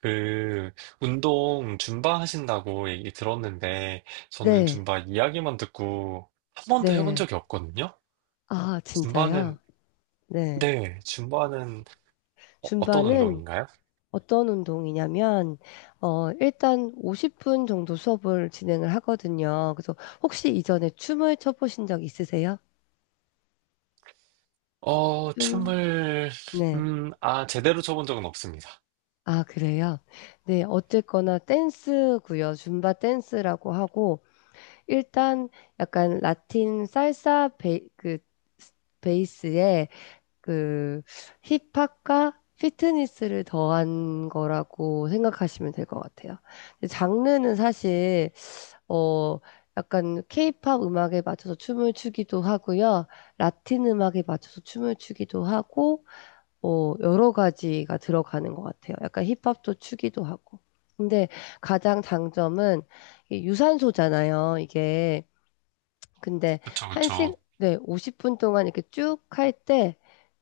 그, 운동 줌바 하신다고 얘기 들었는데, 저는 네, 줌바 이야기만 듣고 한 번도 해본 네. 적이 없거든요? 아, 줌바는, 진짜요? 네. 네, 줌바는 어, 떤 줌바는 운동인가요? 어떤 운동이냐면, 일단 50분 정도 수업을 진행을 하거든요. 그래서 혹시 이전에 춤을 춰보신 적 있으세요? 어, 춤? 춤을, 네. 제대로 춰본 적은 없습니다. 아, 그래요? 네. 어쨌거나 댄스고요. 줌바 댄스라고 하고, 일단 약간 라틴 살사 베이스에 그 힙합과 피트니스를 더한 거라고 생각하시면 될 것 같아요. 근데 장르는 사실 어 약간 케이팝 음악에 맞춰서 춤을 추기도 하고요. 라틴 음악에 맞춰서 춤을 추기도 하고 여러 가지가 들어가는 것 같아요. 약간 힙합도 추기도 하고. 근데 가장 장점은 이게 유산소잖아요. 이게 근데 그쵸, 그쵸. 네, 50분 동안 이렇게 쭉 할 때,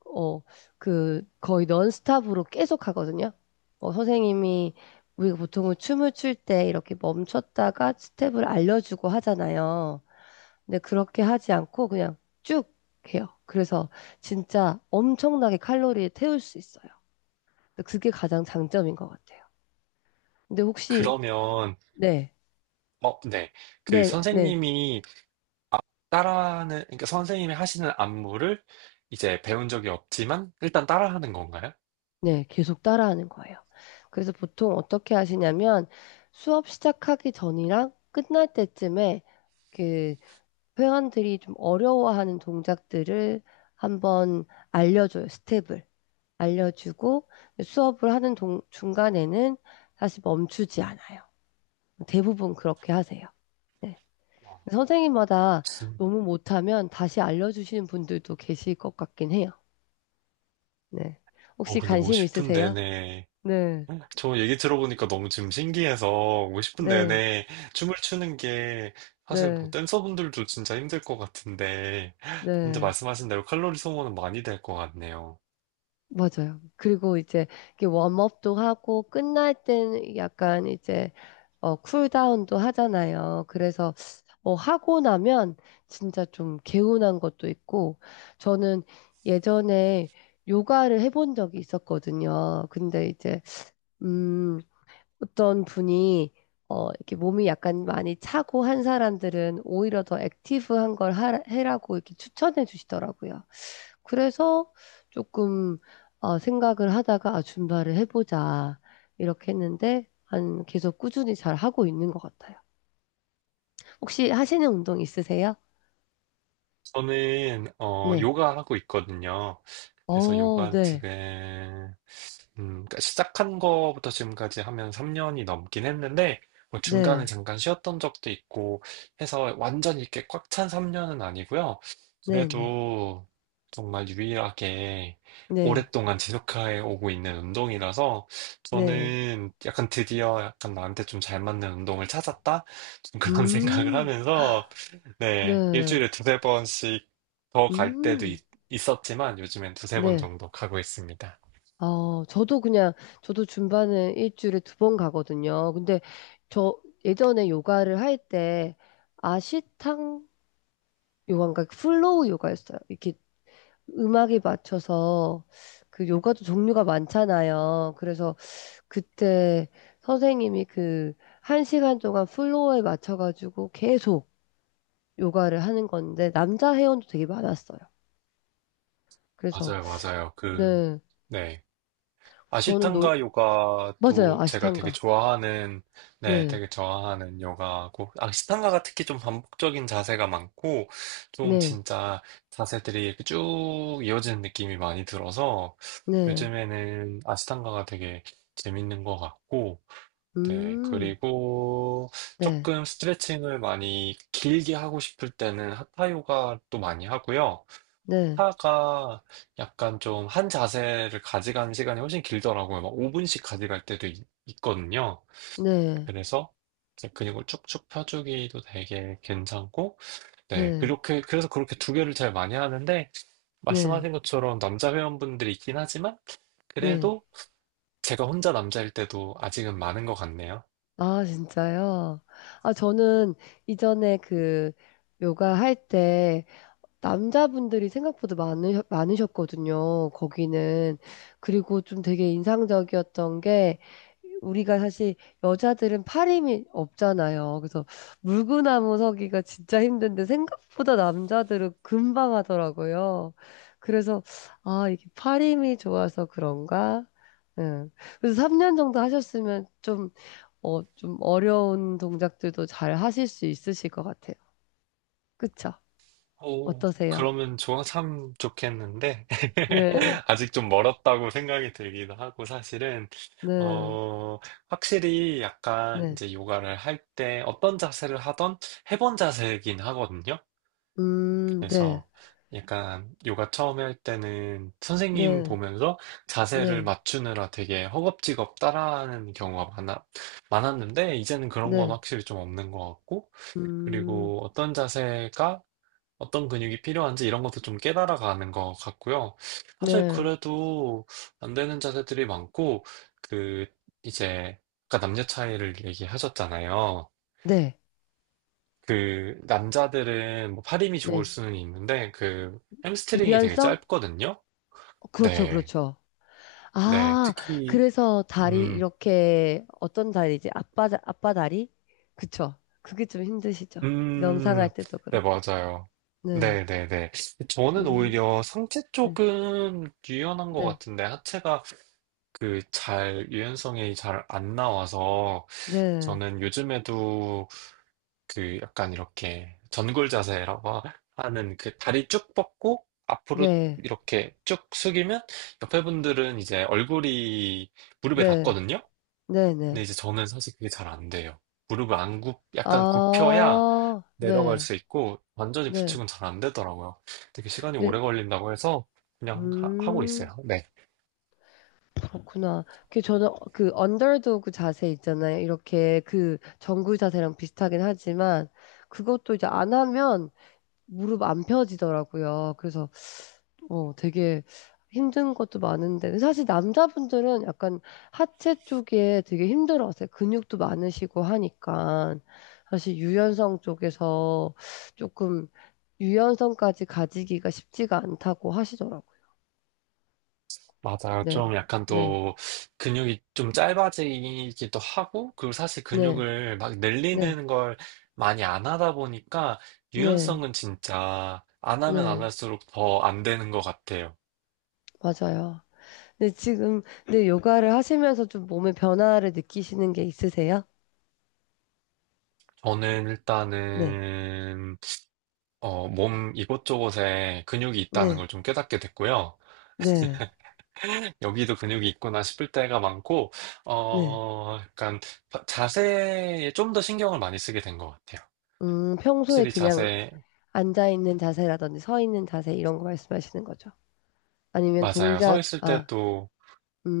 어, 그 거의 넌스탑으로 계속 하거든요. 선생님이 우리가 보통은 춤을 출 때 이렇게 멈췄다가 스텝을 알려주고 하잖아요. 근데 그렇게 하지 않고 그냥 쭉 해요. 그래서 진짜 엄청나게 칼로리를 태울 수 있어요. 근데 그게 가장 장점인 것 같아요. 근데 혹시, 그러면, 네, 어, 네. 그 네, 네. 선생님이 아, 따라하는, 그러니까 선생님이 하시는 안무를 이제 배운 적이 없지만, 일단 따라하는 건가요? 네, 계속 따라하는 거예요. 그래서 보통 어떻게 하시냐면 수업 시작하기 전이랑 끝날 때쯤에 그 회원들이 좀 어려워하는 동작들을 한번 알려줘요. 스텝을 알려주고 수업을 하는 중간에는 다시 멈추지 않아요. 대부분 그렇게 하세요. 네. 와, 선생님마다 너무 못하면 다시 알려주시는 분들도 계실 것 같긴 해요. 네. 혹시 근데 관심 50분 있으세요? 내내, 네. 저 얘기 들어보니까 너무 지금 신기해서 50분 네. 내내 춤을 추는 게 사실 뭐 네, 댄서분들도 진짜 힘들 것 같은데, 진짜 네, 말씀하신 대로 칼로리 소모는 많이 될 것 같네요. 맞아요. 그리고 이제 이게 웜업도 하고 끝날 땐 약간 이제 쿨다운도 하잖아요. 그래서 하고 나면 진짜 좀 개운한 것도 있고 저는 예전에 요가를 해본 적이 있었거든요. 근데 이제 음, 어떤 분이 이렇게 몸이 약간 많이 차고 한 사람들은 오히려 더 액티브한 걸 해라고 이렇게 추천해 주시더라고요. 그래서 조금 생각을 하다가 아, 줌바를 해보자 이렇게 했는데 한 계속 꾸준히 잘 하고 있는 것 같아요. 혹시 하시는 운동 있으세요? 저는, 어, 네. 요가 하고 있거든요. 그래서 어, 요가 네, 지금, 그러니까 시작한 거부터 지금까지 하면 3년이 넘긴 했는데, 뭐 중간에 네, 잠깐 쉬었던 적도 있고 해서 완전히 이렇게 꽉 찬 3년은 아니고요. 네, 네, 그래도 정말 유일하게 네, 오랫동안 지속해 오고 있는 운동이라서 네. 저는 약간 드디어 약간 나한테 좀 잘 맞는 운동을 찾았다? 좀 그런 생각을 음, 하면서 네, 네, 일주일에 두세 번씩 더 갈 때도 음, 있고 있었지만 요즘엔 두세 번 네. 정도 가고 있습니다. 저도 그냥 저도 줌바는 일주일에 두 번 가거든요. 근데 저 예전에 요가를 할 때 아시탕 요가인가 플로우 요가였어요. 이렇게 음악에 맞춰서 그 요가도 종류가 많잖아요. 그래서 그때 선생님이 그 한 시간 동안 플로어에 맞춰가지고 계속 요가를 하는 건데 남자 회원도 되게 많았어요. 그래서 맞아요, 맞아요. 그, 네, 네. 저는 놀 아시탄가 맞아요 요가도 제가 되게 아시탄가. 좋아하는, 네, 네, 되게 좋아하는 요가고, 아시탄가가 특히 좀 반복적인 자세가 많고, 좀 네, 진짜 자세들이 이렇게 쭉 이어지는 느낌이 많이 들어서, 네, 요즘에는 아시탄가가 되게 재밌는 것 같고, 네, 음, 그리고 네, 조금 스트레칭을 많이 길게 하고 싶을 때는 하타 요가도 많이 하고요. 네, 하타가 약간 좀 한 자세를 가져가는 시간이 훨씬 길더라고요. 막 5분씩 가져갈 때도 있, 거든요 네, 그래서 이제 근육을 쭉쭉 펴주기도 되게 괜찮고, 네, 네, 그래서 그렇게 두 개를 제일 많이 하는데, 네, 말씀하신 것처럼 남자 회원분들이 있긴 하지만, 네. 그래도 제가 혼자 남자일 때도 아직은 많은 것 같네요. 아 진짜요? 아 저는 이전에 그 요가 할때 남자분들이 생각보다 많으셨거든요. 거기는. 그리고 좀 되게 인상적이었던 게 우리가 사실 여자들은 팔힘이 없잖아요. 그래서 물구나무 서기가 진짜 힘든데 생각보다 남자들은 금방 하더라고요. 그래서 아, 이게 팔힘이 좋아서 그런가? 응. 그래서 3년 정도 하셨으면 좀, 좀 어려운 동작들도 잘 하실 수 있으실 것 같아요. 그쵸? 오, 어떠세요? 그러면 좋아, 참 좋겠는데, 네. 아직 좀 멀었다고 생각이 들기도 하고, 사실은, 네, 어, 확실히 약간 네, 이제 요가를 할 때 어떤 자세를 하던 해본 자세이긴 하거든요. 네, 그래서 약간 요가 처음에 할 때는 선생님 네, 보면서 자세를 네, 맞추느라 되게 허겁지겁 많았는데, 이제는 그런 건 네, 확실히 좀 없는 것 같고, 음, 그리고 어떤 자세가 어떤 근육이 필요한지 이런 것도 좀 깨달아가는 것 같고요. 사실 네, 그래도 안 되는 자세들이 많고, 그, 이제, 아까 남녀 차이를 얘기하셨잖아요. 네, 그, 남자들은 뭐 팔 힘이 좋을 네. 수는 있는데, 그, 햄스트링이 되게 유연성? 짧거든요? 그렇죠, 네, 그렇죠. 네. 아, 특히, 그래서 다리 음, 이렇게 어떤 다리지? 아빠 다리? 그쵸. 그게 좀 힘드시죠. 음, 명상할 때도 네, 그렇고. 맞아요. 네, 네, 네, 네. 저는 음, 오히려 상체 네, 쪽은 유연한 것 네, 같은데, 하체가 그 잘 유연성이 잘 안 나와서 네, 저는 요즘에도 그 약간 이렇게 하는 그 다리 쭉 뻗고 앞으로 네, 이렇게 쭉 숙이면 옆에 분들은 이제 얼굴이 무릎에 네, 닿거든요. 네, 근데 네. 이제 저는 사실 그게 잘 안 돼요. 무릎을 안 굽, 약간 굽혀야 아, 내려갈 네, 수 있고 완전히 네, 붙이고는 잘 안 되더라고요. 되게 시간이 네, 오래 걸린다고 해서 그냥 하고 음. 있어요. 네. 그렇구나. 그 저는 그 언더도그 자세 있잖아요. 이렇게 그 정구 자세랑 비슷하긴 하지만 그것도 이제 안 하면 무릎 안 펴지더라고요. 그래서 되게 힘든 것도 많은데 사실 남자분들은 약간 하체 쪽에 되게 힘들어하세요. 근육도 많으시고 하니까 사실 유연성 쪽에서 조금 유연성까지 가지기가 쉽지가 않다고 하시더라고요. 맞아요. 네, 좀 약간 네, 또 근육이 좀 짧아지기도 하고, 그리고 사실 네, 근육을 막 네, 늘리는 걸 많이 안 하다 보니까 네, 유연성은 진짜 안 하면 안 네. 할수록 더 안 되는 것 같아요. 맞아요. 근데 지금, 근데 요가를 하시면서 좀 몸의 변화를 느끼시는 게 있으세요? 저는 네, 일단은 어, 몸 이곳저곳에 근육이 있다는 네, 걸 좀 깨닫게 됐고요. 네, 여기도 근육이 있구나 싶을 때가 많고, 네. 어, 약간 자세에 좀 더 신경을 많이 쓰게 된 것 같아요. 평소에 확실히 그냥 자세 앉아있는 자세라든지 서 있는 자세 이런 거 말씀하시는 거죠? 아니면 맞아요. 서 동작, 있을 아, 때도,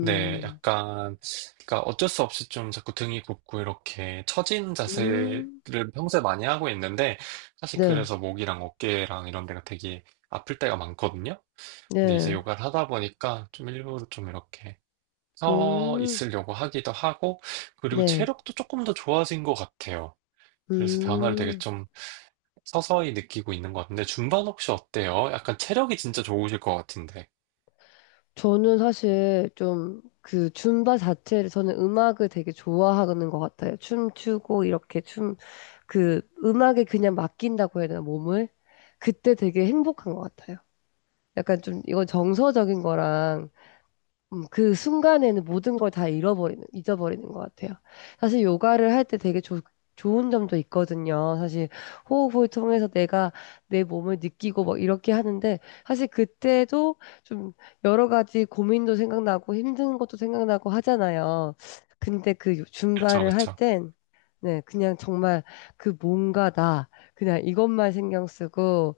네, 약간, 그러니까 어쩔 수 없이 좀 자꾸 등이 굽고 이렇게 처진 자세를 음, 평소에 많이 하고 있는데, 사실 네, 그래서 목이랑 어깨랑 이런 데가 되게 아플 때가 많거든요. 근데 이제 네, 요가를 하다 보니까 좀 일부러 좀 이렇게 서 음, 있으려고 하기도 하고, 그리고 네, 체력도 조금 더 좋아진 것 같아요. 그래서 변화를 되게 음. 좀 서서히 느끼고 있는 것 같은데, 준반 혹시 어때요? 약간 체력이 진짜 좋으실 것 같은데. 저는 사실 좀 그 줌바 자체를 저는 음악을 되게 좋아하는 것 같아요. 춤추고 이렇게 춤 그 음악에 그냥 맡긴다고 해야 되나, 몸을? 그때 되게 행복한 것 같아요. 약간 좀, 이건 정서적인 거랑 그 순간에는 모든 걸 다 잃어버리는, 잊어버리는 것 같아요. 사실 요가를 할 때 되게 좋 좋은 점도 있거든요. 사실 호흡을 통해서 내가 내 몸을 느끼고 막 이렇게 하는데 사실 그때도 좀 여러 가지 고민도 생각나고 힘든 것도 생각나고 하잖아요. 근데 그 그쵸, 줌바를 할 그쵸. 땐, 네, 그냥 정말 그 뭔가 그냥 이것만 신경 쓰고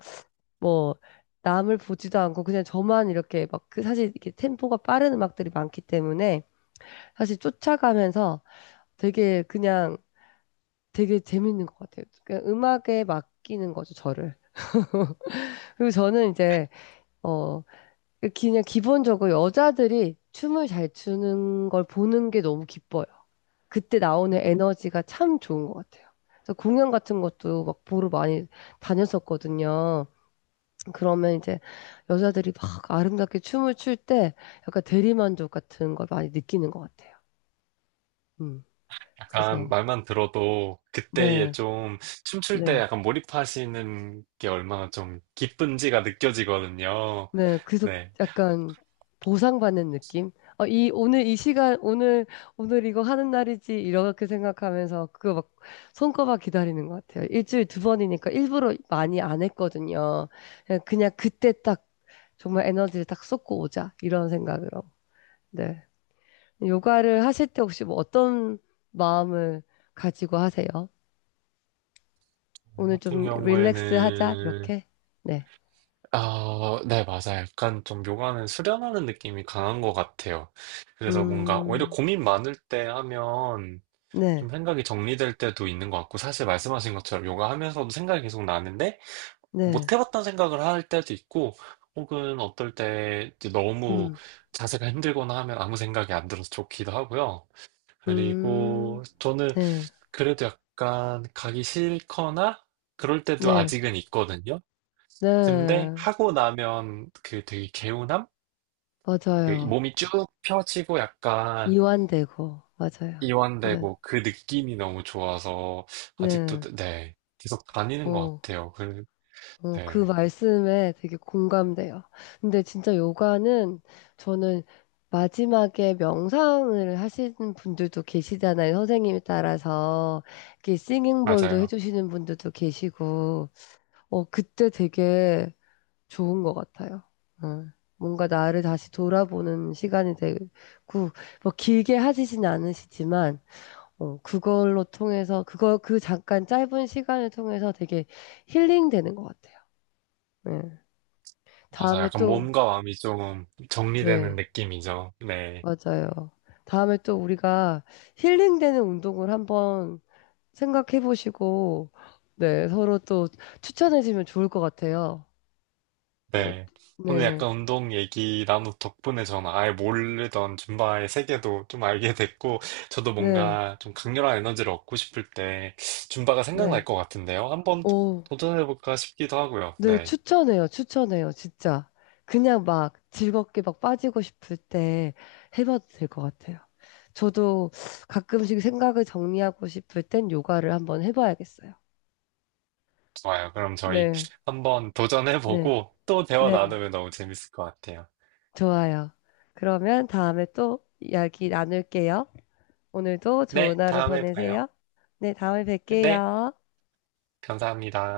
뭐 남을 보지도 않고 그냥 저만 이렇게 막 그 사실 이게 템포가 빠른 음악들이 많기 때문에 사실 쫓아가면서 되게 그냥 되게 재밌는 것 같아요. 그냥 음악에 맡기는 거죠, 저를. 그리고 저는 이제 어 그 그냥 기본적으로 여자들이 춤을 잘 추는 걸 보는 게 너무 기뻐요. 그때 나오는 에너지가 참 좋은 것 같아요. 그래서 공연 같은 것도 막 보러 많이 다녔었거든요. 그러면 이제 여자들이 막 아름답게 춤을 출 때 약간 대리만족 같은 걸 많이 느끼는 것 같아요. 음, 약간 그래서, 말만 들어도 그때에 네, 좀 춤출 때 네, 약간 몰입하시는 게 얼마나 좀 기쁜지가 느껴지거든요. 네. 그래서 네. 약간 보상받는 느낌? 오늘 이 시간, 오늘 이거 하는 날이지, 이렇게 생각하면서 그거 막 손꼽아 기다리는 것 같아요. 일주일 두 번이니까 일부러 많이 안 했거든요. 그냥 그냥 그때 딱 정말 에너지를 딱 쏟고 오자, 이런 생각으로. 네. 요가를 하실 때 혹시 뭐 어떤 마음을 가지고 하세요? 저 오늘 같은 좀 릴렉스 하자, 경우에는, 이렇게? 네. 아, 네, 맞아요. 약간 좀 요가는 수련하는 느낌이 강한 것 같아요. 그래서 뭔가 오히려 음, 고민 많을 때 하면 좀 네, 생각이 정리될 때도 있는 것 같고, 사실 말씀하신 것처럼 요가 하면서도 생각이 계속 나는데, 네, 못 해봤던 생각을 할 때도 있고, 혹은 어떨 때 이제 너무 음, 자세가 힘들거나 하면 아무 생각이 안 들어서 좋기도 하고요. 음, 그리고 저는 네, 그래도 약간 가기 싫거나 그럴 때도 네, 아직은 있거든요. 근데 네, 하고 나면 그 되게 개운함? 그 맞아요. 몸이 쭉 펴지고 약간 이완되고, 맞아요. 네, 이완되고 그 느낌이 너무 좋아서 아직도, 네, 네, 계속 다니는 것 어. 같아요. 그, 그 네, 말씀에 되게 공감돼요. 근데 진짜 요가는 저는 마지막에 명상을 하시는 분들도 계시잖아요. 선생님에 따라서. 이렇게 싱잉볼도 맞아요. 해주시는 분들도 계시고. 그때 되게 좋은 것 같아요. 어, 뭔가 나를 다시 돌아보는 시간이 되고, 뭐 길게 하시진 않으시지만, 그걸로 통해서, 그 잠깐 짧은 시간을 통해서 되게 힐링되는 것 같아요. 네. 맞아. 다음에 약간 또, 몸과 마음이 좀 정리되는 네, 느낌이죠. 네. 맞아요. 다음에 또 우리가 힐링되는 운동을 한번 생각해 보시고, 네, 서로 또 추천해 주면 좋을 것 같아요. 어, 네. 오늘 네, 약간 운동 얘기 나누 덕분에 저는 아예 모르던 줌바의 세계도 좀 알게 됐고, 저도 네, 뭔가 좀 강렬한 에너지를 얻고 싶을 때 줌바가 생각날 네. 것 같은데요. 한번 오, 도전해볼까 싶기도 하고요. 네, 네. 추천해요, 추천해요, 진짜. 그냥 막 즐겁게 막 빠지고 싶을 때 해봐도 될 것 같아요. 저도 가끔씩 생각을 정리하고 싶을 땐 요가를 한번 해봐야겠어요. 좋아요. 그럼 저희 네, 한번 네, 도전해보고 또 대화 네. 나누면 너무 재밌을 것 같아요. 좋아요. 그러면 다음에 또 이야기 나눌게요. 오늘도 네. 좋은 하루 다음에 봐요. 보내세요. 네, 다음에 네. 뵐게요. 감사합니다.